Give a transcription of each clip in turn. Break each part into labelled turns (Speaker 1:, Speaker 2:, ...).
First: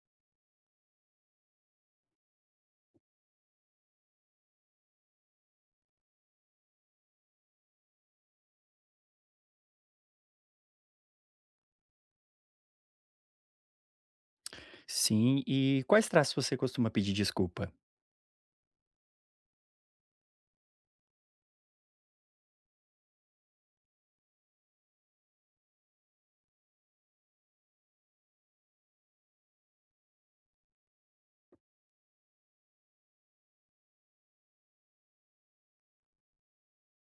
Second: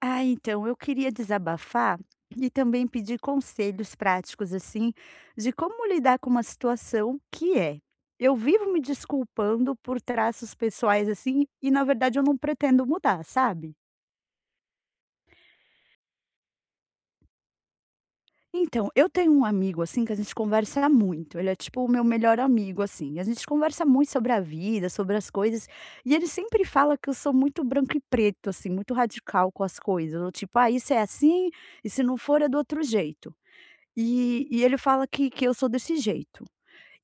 Speaker 1: Ah, então, eu queria desabafar e também pedir conselhos práticos, assim, de como lidar com uma situação que é: eu vivo me desculpando por traços pessoais, assim, e na verdade eu não pretendo mudar, sabe?
Speaker 2: Sim, e quais traços você costuma pedir desculpa?
Speaker 1: Então, eu tenho um amigo, assim, que a gente conversa muito. Ele é tipo o meu melhor amigo, assim. A gente conversa muito sobre a vida, sobre as coisas. E ele sempre fala que eu sou muito branco e preto, assim, muito radical com as coisas. Eu, tipo, ah, isso é assim, e se não for é do outro jeito. E ele fala que eu sou desse jeito.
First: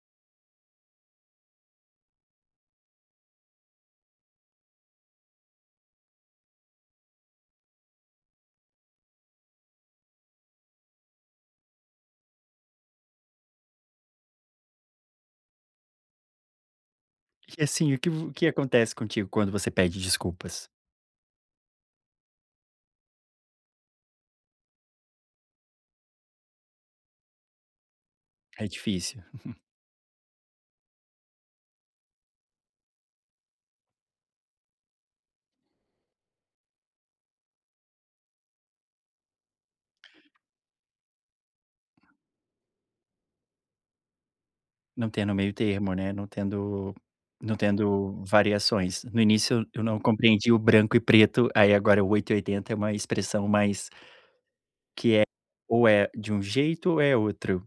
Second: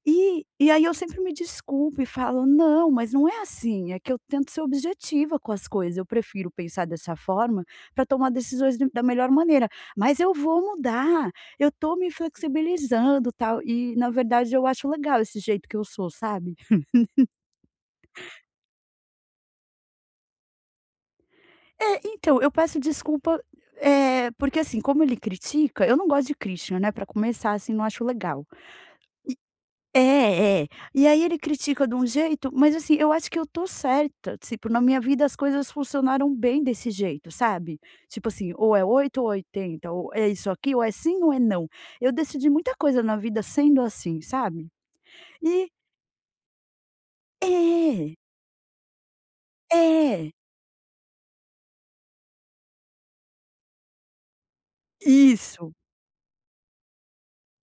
Speaker 1: E aí eu sempre me desculpo e falo: "Não, mas não é assim, é que eu tento ser objetiva com as coisas, eu prefiro pensar dessa forma para tomar decisões de da melhor maneira, mas eu vou mudar, eu tô me flexibilizando, tal". E na verdade eu acho legal esse jeito que eu sou, sabe.
Speaker 2: E assim, o que acontece contigo quando você pede desculpas?
Speaker 1: É, então, eu peço desculpa, é porque assim, como ele critica, eu não gosto de crítica, né, pra começar, assim, não acho legal.
Speaker 2: É difícil,
Speaker 1: É, é. E aí ele critica de um jeito, mas assim, eu acho que eu tô certa, tipo, na minha vida as coisas funcionaram bem desse jeito, sabe? Tipo assim, ou é 8 ou é 80 ou é isso aqui, ou é sim ou é não. Eu decidi muita coisa na vida sendo assim, sabe?
Speaker 2: não tendo meio
Speaker 1: E
Speaker 2: termo, né, não tendo não
Speaker 1: é,
Speaker 2: tendo variações. No início eu não
Speaker 1: é,
Speaker 2: compreendi o branco e preto, aí agora o 8 e 80 é uma expressão mais
Speaker 1: isso.
Speaker 2: ou é de um jeito ou é outro.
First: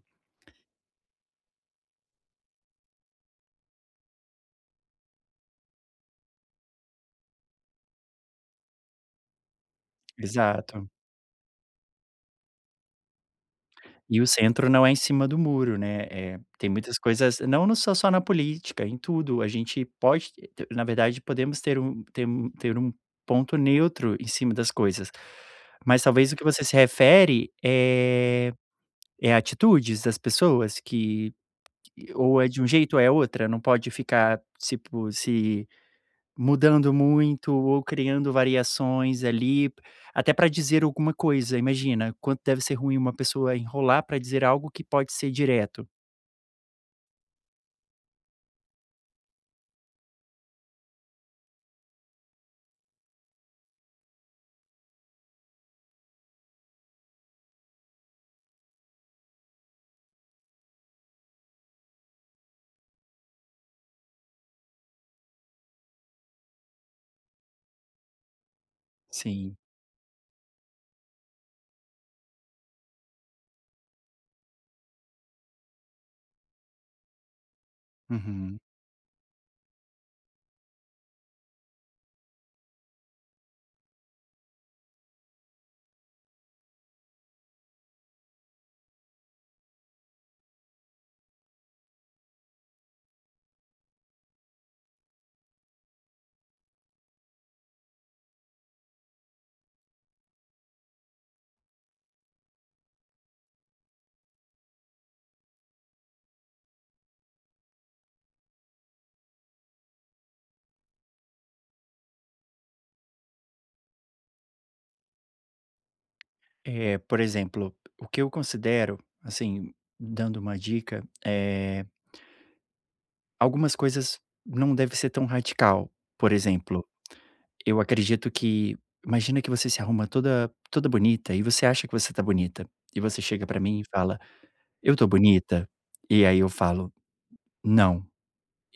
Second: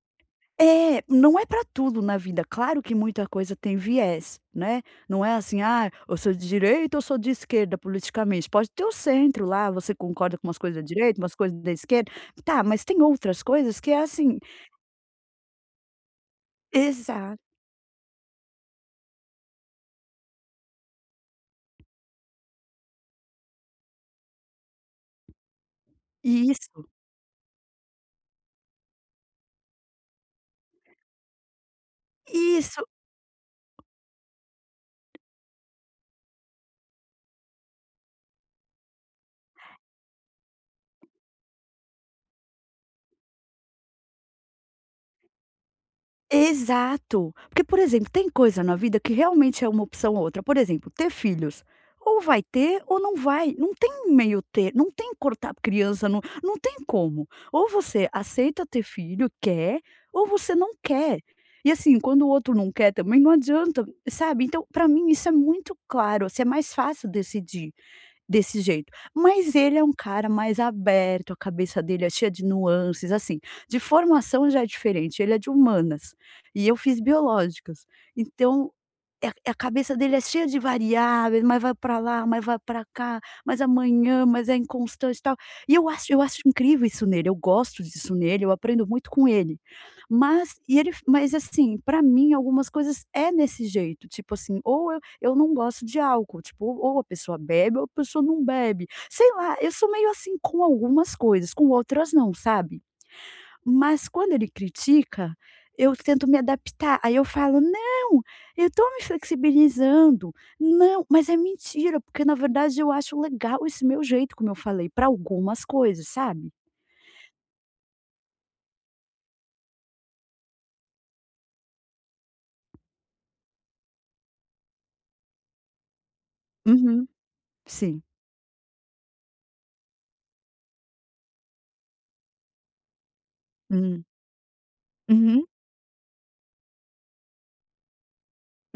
Speaker 1: É, não é para tudo na vida. Claro que muita coisa tem viés, né. Não é assim: "Ah, eu sou de direita ou sou de esquerda politicamente". Pode ter o centro lá, você concorda com umas coisas
Speaker 2: Exato.
Speaker 1: da direita, umas coisas da esquerda. Tá, mas tem outras coisas que é
Speaker 2: E o
Speaker 1: assim.
Speaker 2: centro não é em cima do muro, né, tem muitas coisas
Speaker 1: Exato.
Speaker 2: não no só na política, em tudo, a gente pode t na verdade podemos ter um ponto neutro em cima das coisas. Mas talvez o que você se
Speaker 1: Isso,
Speaker 2: refere, é atitudes das pessoas que ou é de um
Speaker 1: isso.
Speaker 2: jeito ou é outra, não pode ficar tipo se mudando muito ou criando variações ali, até para dizer alguma coisa. Imagina, quanto deve ser ruim uma pessoa enrolar para dizer algo que pode ser direto.
Speaker 1: Exato. Porque, por exemplo, tem coisa na vida que realmente é uma opção ou outra. Por exemplo, ter filhos. Ou vai ter ou não vai. Não tem meio ter, não tem cortar criança, não, não tem como. Ou você aceita ter filho, quer, ou você não quer. E assim, quando o outro não quer também, não adianta, sabe? Então, para mim, isso é muito claro, assim, é mais fácil decidir. Desse jeito. Mas
Speaker 2: Sim.
Speaker 1: ele é um cara mais aberto, a cabeça dele é cheia de nuances, assim, de formação já é diferente, ele é de humanas, e eu fiz biológicas.
Speaker 2: Uhum.
Speaker 1: Então, é a cabeça dele é cheia de variáveis, mas vai para lá, mas vai para cá, mas amanhã, mas é inconstante e tal. Eu acho incrível isso nele, eu gosto disso nele, eu aprendo muito com ele. Mas assim, para mim algumas coisas é nesse jeito, tipo assim, ou eu não gosto de álcool, tipo, ou a pessoa bebe ou a pessoa não bebe. Sei lá, eu sou meio assim com algumas coisas, com outras não, sabe? Mas quando ele critica, eu tento me adaptar, aí eu falo: "Não, eu estou me flexibilizando. Não", mas é mentira, porque na verdade eu acho legal esse meu jeito, como eu falei, para algumas coisas, sabe.
Speaker 2: Por exemplo, o que eu considero, assim, dando uma dica, é algumas coisas não deve ser tão radical. Por exemplo,
Speaker 1: Uhum.
Speaker 2: eu
Speaker 1: Sim.
Speaker 2: acredito que imagina que você se arruma toda bonita e você acha que você tá bonita, e você chega pra mim e
Speaker 1: Hum.
Speaker 2: fala: "Eu tô
Speaker 1: Uhum.
Speaker 2: bonita?" E aí eu falo: "Não".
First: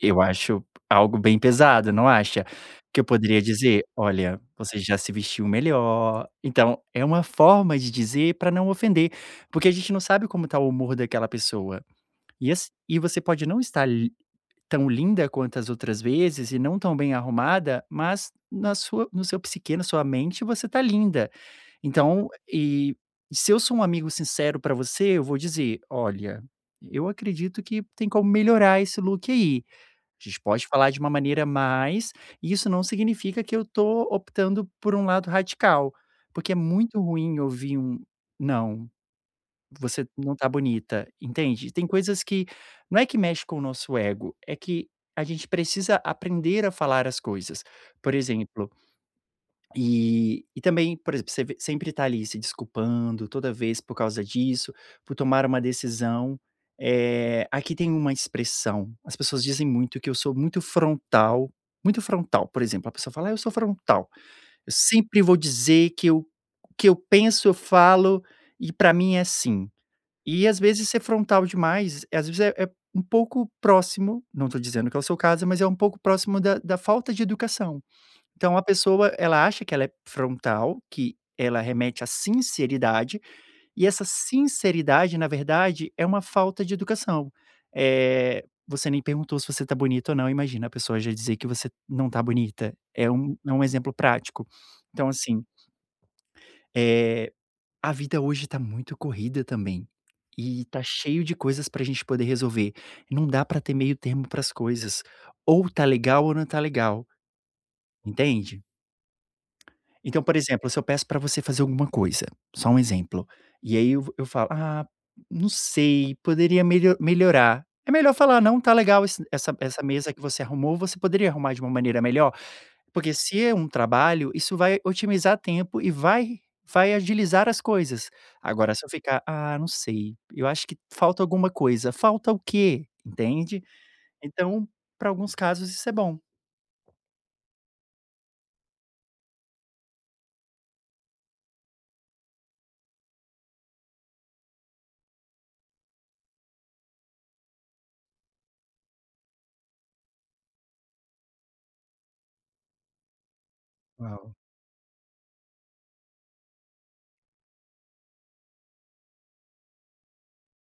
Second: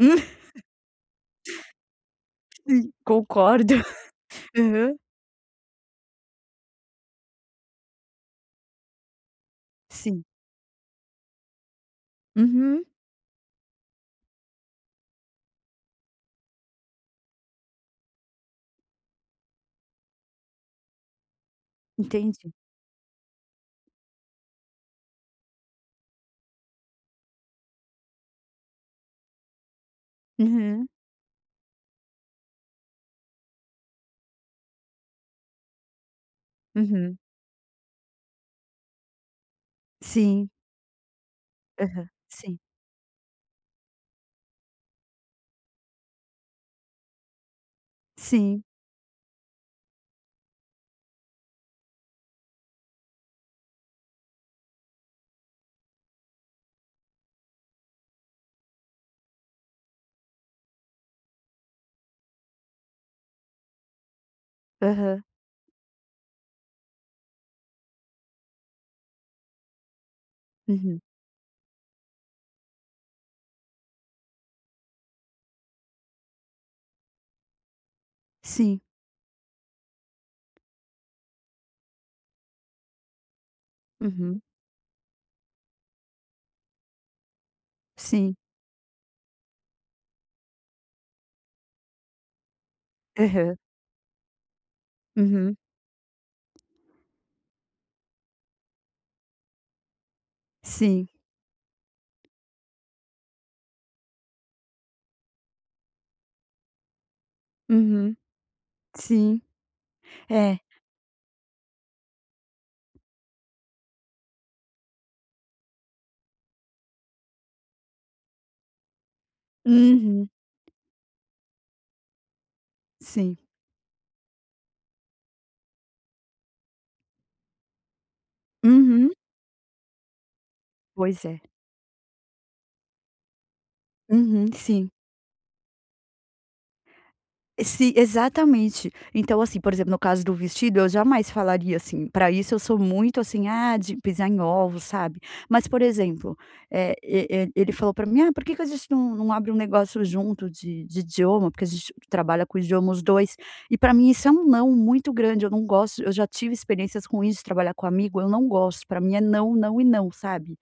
Speaker 2: Eu acho algo bem pesado, não acha?
Speaker 1: sim,
Speaker 2: Que eu poderia
Speaker 1: concordo.
Speaker 2: dizer: "Olha, você
Speaker 1: Aham.
Speaker 2: já se vestiu melhor". Então, é uma forma de dizer para não ofender, porque a gente não
Speaker 1: Sim.
Speaker 2: sabe como tá o humor daquela pessoa.
Speaker 1: Uhum.
Speaker 2: E você pode não estar li tão linda quanto as outras vezes e não tão bem arrumada, mas na sua no seu psiquê, na sua mente, você tá linda. Então,
Speaker 1: Entendi.
Speaker 2: e se eu sou um amigo sincero para você, eu vou dizer: "Olha, eu acredito que tem como melhorar esse look aí". A gente pode
Speaker 1: Uhum.
Speaker 2: falar de uma maneira mais e isso não significa que eu tô optando por um lado radical, porque é muito
Speaker 1: Uhum.
Speaker 2: ruim ouvir um: "Não, você não tá
Speaker 1: Sim.
Speaker 2: bonita", entende? Tem
Speaker 1: Aham.
Speaker 2: coisas que
Speaker 1: Sim.
Speaker 2: não é que mexe com o nosso ego, é que a gente precisa aprender a falar as coisas. Por
Speaker 1: Sim.
Speaker 2: exemplo e também, por exemplo, você vê sempre tá ali se desculpando toda vez por causa disso, por tomar uma decisão. Aqui tem uma expressão, as pessoas dizem muito que eu sou muito frontal, por exemplo, a pessoa fala: "Ah, eu sou frontal, eu sempre
Speaker 1: Aham.
Speaker 2: vou dizer que eu o que eu penso, eu falo e pra mim é assim". E às vezes
Speaker 1: Uhum.
Speaker 2: ser frontal demais, às vezes é um pouco próximo, não tô dizendo que é o seu caso, mas é um pouco próximo da falta de educação. Então a
Speaker 1: Sim.
Speaker 2: pessoa, ela acha que ela é frontal, que ela remete à sinceridade, e essa
Speaker 1: Uhum.
Speaker 2: sinceridade, na verdade, é uma falta de educação.
Speaker 1: Sim.
Speaker 2: Você nem perguntou se você tá bonita ou não, imagina a pessoa já dizer que você não tá bonita, é
Speaker 1: Aham.
Speaker 2: um exemplo prático. Então assim,
Speaker 1: Uhum.
Speaker 2: eh, a vida hoje tá muito corrida também, e tá
Speaker 1: Sim.
Speaker 2: cheio de coisas pra gente poder resolver, não dá pra ter meio termo para as coisas, ou tá legal ou não tá legal,
Speaker 1: Uhum.
Speaker 2: entende?
Speaker 1: Sim,
Speaker 2: Então, por
Speaker 1: é.
Speaker 2: exemplo, se eu peço para você fazer alguma coisa, só um exemplo, e aí eu falo: "Ah, não sei, poderia melhorar". É melhor falar: "Não tá legal esse essa essa mesa que
Speaker 1: Uhum,
Speaker 2: você arrumou, você poderia arrumar de uma maneira melhor?". Porque
Speaker 1: sim.
Speaker 2: se é um trabalho, isso vai otimizar tempo e vai agilizar as coisas. Agora se eu
Speaker 1: Uhum.
Speaker 2: ficar: "Ah, não sei, eu acho que falta
Speaker 1: Pois é.
Speaker 2: alguma coisa", falta o quê? Entende?
Speaker 1: Uhum,
Speaker 2: Então,
Speaker 1: sim.
Speaker 2: para alguns casos isso é bom.
Speaker 1: Si exatamente. Então, assim, por exemplo, no caso do vestido, eu jamais falaria assim, para isso eu sou muito assim, ah, de pisar em ovos, sabe. Mas, por exemplo, é e ele falou para mim: "Ah, por que que a gente não abre um negócio junto de idioma?", porque a gente trabalha com idioma os 2, e para mim isso é
Speaker 2: Uau.
Speaker 1: um não muito grande, eu não gosto, eu já tive experiências ruins de trabalhar com amigo, eu não gosto, para mim é não, não e não, sabe.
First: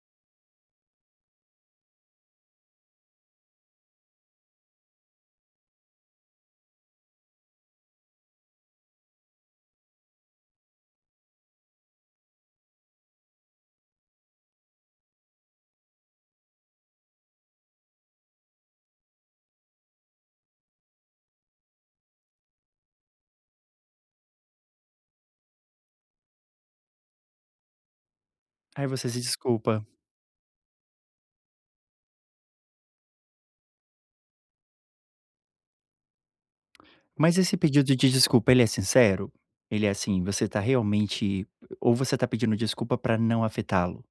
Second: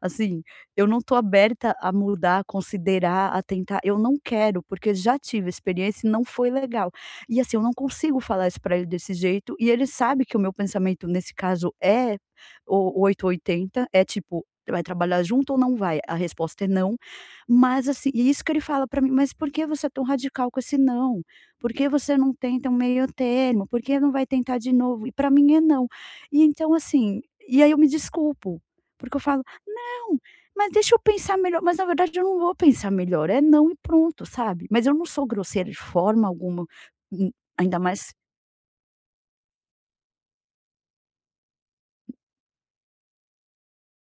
Speaker 1: Assim, eu não tô aberta a mudar, a considerar, a tentar, eu não quero, porque já tive experiência e não foi legal. E assim, eu não consigo falar isso pra ele desse jeito, e ele sabe que o meu pensamento nesse caso é o 8 ou 80, é tipo: "Vai trabalhar junto ou não vai?". A resposta é "não", mas assim e isso que ele fala pra mim: "Mas por que você é tão radical com esse não? Por que você não tenta um meio termo? Por que não vai tentar de novo?". E pra mim é não. E então assim, e aí eu me desculpo,
Speaker 2: Aí você
Speaker 1: porque
Speaker 2: se
Speaker 1: eu falo
Speaker 2: desculpa.
Speaker 1: não, mas deixa eu pensar melhor, mas na verdade eu não vou pensar melhor, é não e pronto, sabe. Mas eu não sou grosseira de forma alguma, hum,
Speaker 2: Mas esse
Speaker 1: ainda
Speaker 2: pedido de
Speaker 1: mais.
Speaker 2: desculpa, ele é sincero? Ele é assim, você tá realmente ou você tá pedindo desculpa pra não afetá-lo?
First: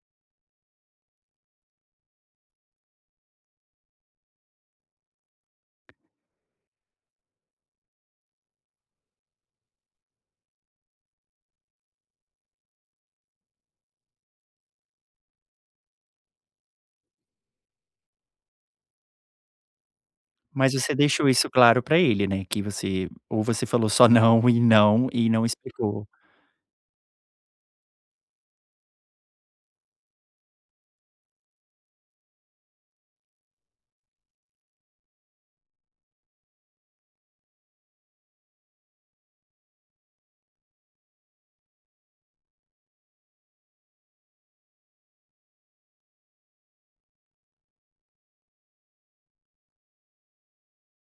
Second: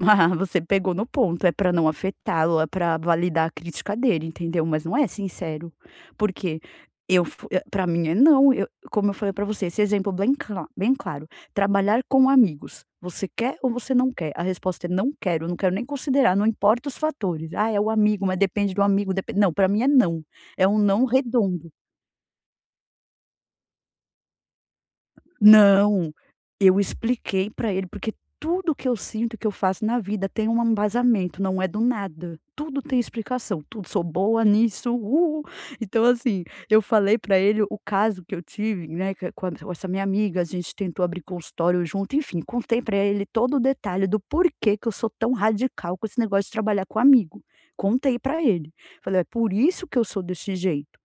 Speaker 1: Ah, você pegou no ponto, é pra não afetá-lo, é pra validar a crítica dele, entendeu? Mas não é sincero, porque pra mim é não, eu como eu falei pra você, esse exemplo bem claro, trabalhar com amigos, você quer ou você não quer? A resposta é não quero, não quero nem considerar, não importa os fatores. Ah, é o amigo, mas depende do amigo, depende. Não, pra mim é não, é
Speaker 2: Mas
Speaker 1: um
Speaker 2: você
Speaker 1: não
Speaker 2: deixou isso
Speaker 1: redondo.
Speaker 2: claro pra ele, né, que você ou você falou só não e não, e não explicou.
Speaker 1: Não, eu expliquei pra ele, porque tudo que eu sinto, que eu faço na vida tem um embasamento, não é do nada. Tudo tem explicação, tudo, sou boa nisso, Então assim, eu falei pra ele o caso que eu tive, né, que com essa minha amiga, a gente tentou abrir consultório junto, enfim, contei pra ele todo o detalhe do porquê que eu sou tão radical com esse negócio de trabalhar com amigo. Contei pra ele. Falei: "É por isso que eu sou desse jeito".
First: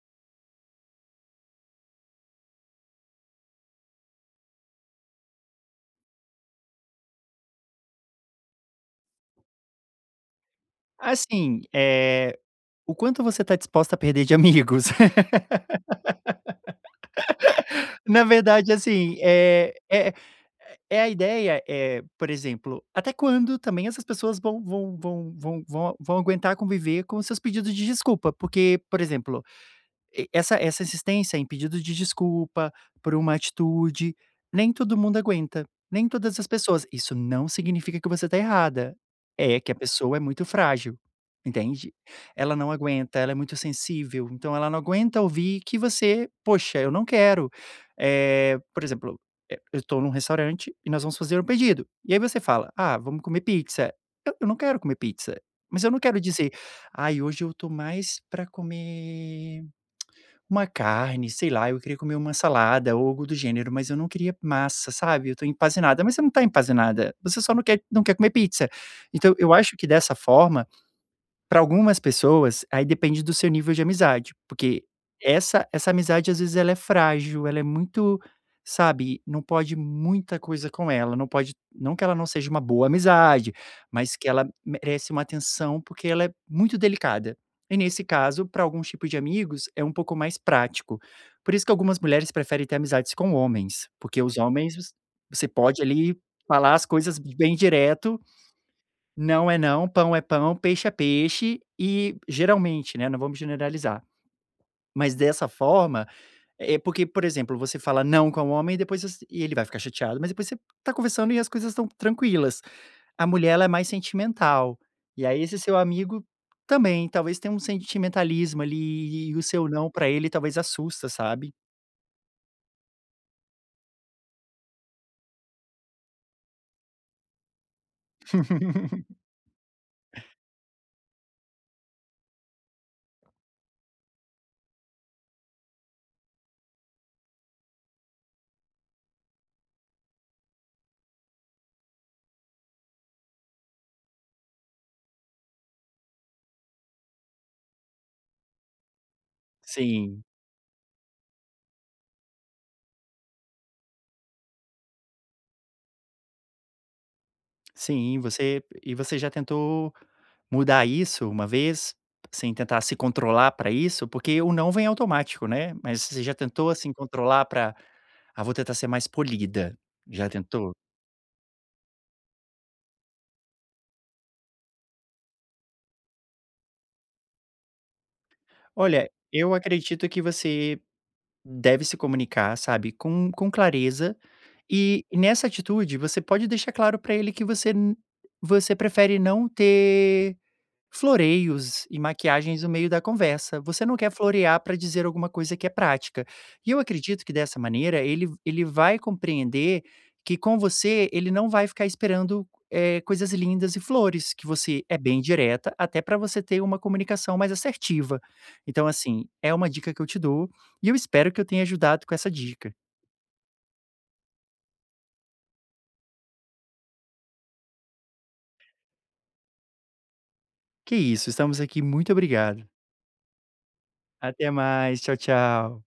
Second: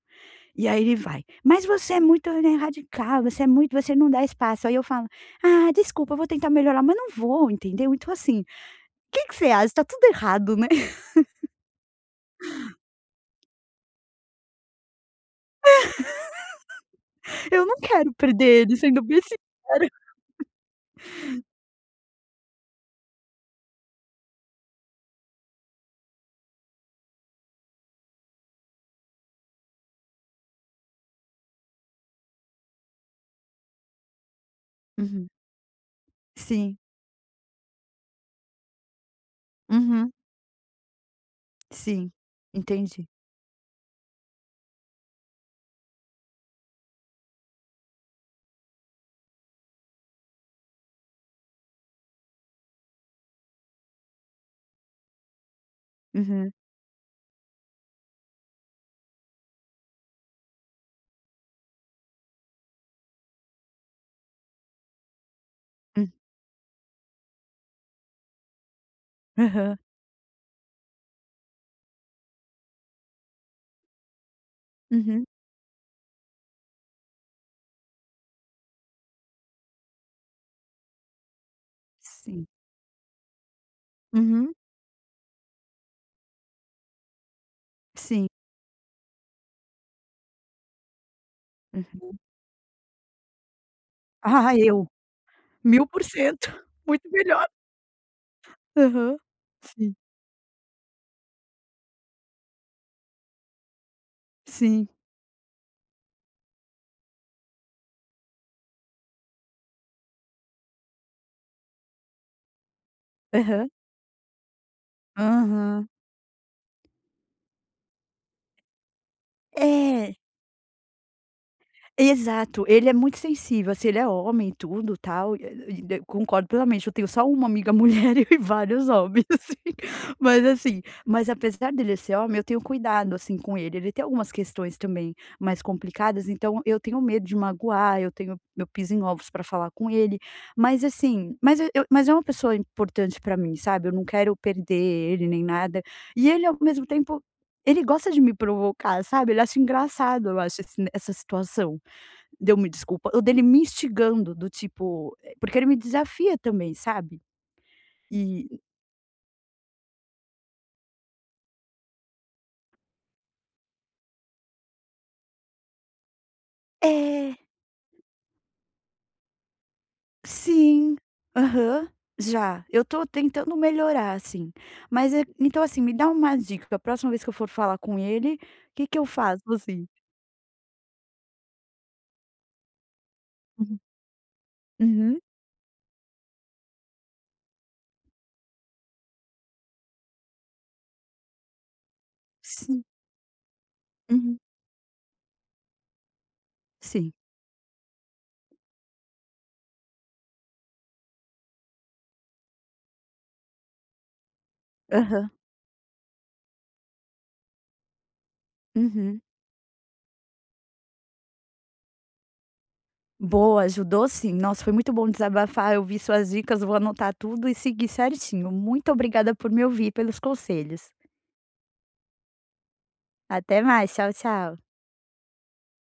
Speaker 1: E aí ele vai: "Mas você é muito, né, radical, você é muito, você não dá espaço". Aí eu falo: "Ah, desculpa, eu vou tentar melhorar, mas não vou", entendeu. Então assim, o que que você acha? Está tudo errado, né.
Speaker 2: Assim, o quanto você tá disposta a perder de amigos.
Speaker 1: Eu não quero
Speaker 2: Na
Speaker 1: perder
Speaker 2: verdade,
Speaker 1: ele, sendo
Speaker 2: assim,
Speaker 1: bem sincera.
Speaker 2: é a ideia, é, por exemplo, até quando também essas pessoas vão aguentar conviver com seus pedidos de desculpa? Porque, por exemplo. E essa insistência em pedido de desculpa por uma atitude, nem todo mundo
Speaker 1: Uhum.
Speaker 2: aguenta, nem todas as
Speaker 1: Sim.
Speaker 2: pessoas. Isso não significa que você está errada, é que a
Speaker 1: Uhum.
Speaker 2: pessoa é muito frágil, entende?
Speaker 1: Sim.
Speaker 2: Ela não
Speaker 1: Entendi.
Speaker 2: aguenta, ela é muito sensível, então ela não aguenta ouvir que você: "Poxa, eu não quero". Eh, por exemplo, eu estou num restaurante e nós vamos fazer um pedido, e aí você fala: "Ah, vamos comer pizza". "Eu não quero comer pizza", mas eu não quero dizer:
Speaker 1: Uhum.
Speaker 2: "Ai, hoje eu tô mais pra comer uma carne, sei lá, eu queria comer uma salada ou algo do gênero, mas eu não queria massa, sabe, eu tô empanzinada,
Speaker 1: Hum.
Speaker 2: mas você não tá empanzinada, você só não quer comer pizza. Então eu acho
Speaker 1: Aham.
Speaker 2: que dessa forma para algumas pessoas, aí depende do seu nível de amizade, porque
Speaker 1: Uhum.
Speaker 2: essa amizade às vezes ela é frágil, ela é muito sabe, não pode muita coisa com ela, não que ela não
Speaker 1: Sim.
Speaker 2: seja uma boa amizade, mas que ela
Speaker 1: Uhum.
Speaker 2: merece uma atenção, porque ela é muito delicada. E nesse
Speaker 1: Sim.
Speaker 2: caso, para alguns tipos de amigos, é um pouco mais prático. Por isso que algumas
Speaker 1: Uhum.
Speaker 2: mulheres preferem ter amizades com homens, porque os
Speaker 1: Ah,
Speaker 2: homens
Speaker 1: eu,
Speaker 2: você pode
Speaker 1: mil por
Speaker 2: ali
Speaker 1: cento
Speaker 2: falar as
Speaker 1: Muito
Speaker 2: coisas
Speaker 1: melhor.
Speaker 2: bem direto,
Speaker 1: Aham.
Speaker 2: não é não,
Speaker 1: Sim.
Speaker 2: pão é pão, peixe é peixe e geralmente, né, não vamos generalizar,
Speaker 1: Sim.
Speaker 2: mas dessa forma, é porque, por exemplo, você fala não com o homem e depois você e ele vai ficar chateado, mas depois você tá conversando e as coisas estão tranquilas. A mulher ela é
Speaker 1: Aham.
Speaker 2: mais sentimental, e aí esse seu
Speaker 1: Aham.
Speaker 2: amigo também, talvez tenha um sentimentalismo ali e o seu não pra
Speaker 1: É.
Speaker 2: ele talvez assusta, sabe?
Speaker 1: Exato, ele é muito sensível, assim, ele é homem e tudo, tal, e e eu concordo plenamente, eu tenho só uma amiga mulher e vários homens, assim. Mas assim, mas apesar dele ser homem, eu tenho cuidado, assim, com ele, ele tem algumas questões também mais complicadas, então eu tenho medo de magoar, eu piso em ovos para falar com ele, mas assim, mas eu mas é uma pessoa importante para mim, sabe, eu não quero perder ele nem nada, e ele ao mesmo tempo, ele gosta de me provocar, sabe, ele acha
Speaker 2: Sim.
Speaker 1: engraçado, eu acho, esse essa situação. Deu-me desculpa, ou dele me instigando do tipo porque ele me desafia também, sabe.
Speaker 2: Sim,
Speaker 1: E
Speaker 2: você já tentou mudar isso uma vez, sem tentar se controlar para isso? Porque o não vem automático, né, mas você já tentou, assim,
Speaker 1: é,
Speaker 2: controlar para "Ah, vou tentar ser mais polida". Já tentou?
Speaker 1: sim, aham, já. Eu tô tentando melhorar, assim. Mas é então assim, me dá uma dica, a próxima vez que eu for falar com ele, o que que eu
Speaker 2: Olha,
Speaker 1: faço,
Speaker 2: eu
Speaker 1: assim?
Speaker 2: acredito que você deve se comunicar, sabe, com
Speaker 1: Uhum,
Speaker 2: clareza e
Speaker 1: uhum,
Speaker 2: nessa atitude você pode deixar claro para ele que você n você prefere não ter floreios e maquiagens no
Speaker 1: sim,
Speaker 2: meio da conversa. Você não quer
Speaker 1: uhum,
Speaker 2: florear para dizer alguma coisa que é prática. E eu
Speaker 1: sim,
Speaker 2: acredito que dessa maneira ele vai compreender que com você ele não vai ficar esperando coisas lindas e flores, que você é bem
Speaker 1: aham,
Speaker 2: direta, até para você ter uma comunicação mais assertiva. Então,
Speaker 1: uhum.
Speaker 2: assim, é uma dica que eu te dou e eu espero que eu tenha ajudado com essa dica.
Speaker 1: Boa, ajudou sim. Nossa, foi muito bom desabafar, eu vi suas dicas, vou anotar tudo e seguir certinho. Muito obrigada por me ouvir, pelos conselhos.
Speaker 2: Que isso, estamos aqui, muito obrigado.
Speaker 1: Até mais, tchau,
Speaker 2: Até
Speaker 1: tchau.
Speaker 2: mais, tchau, tchau.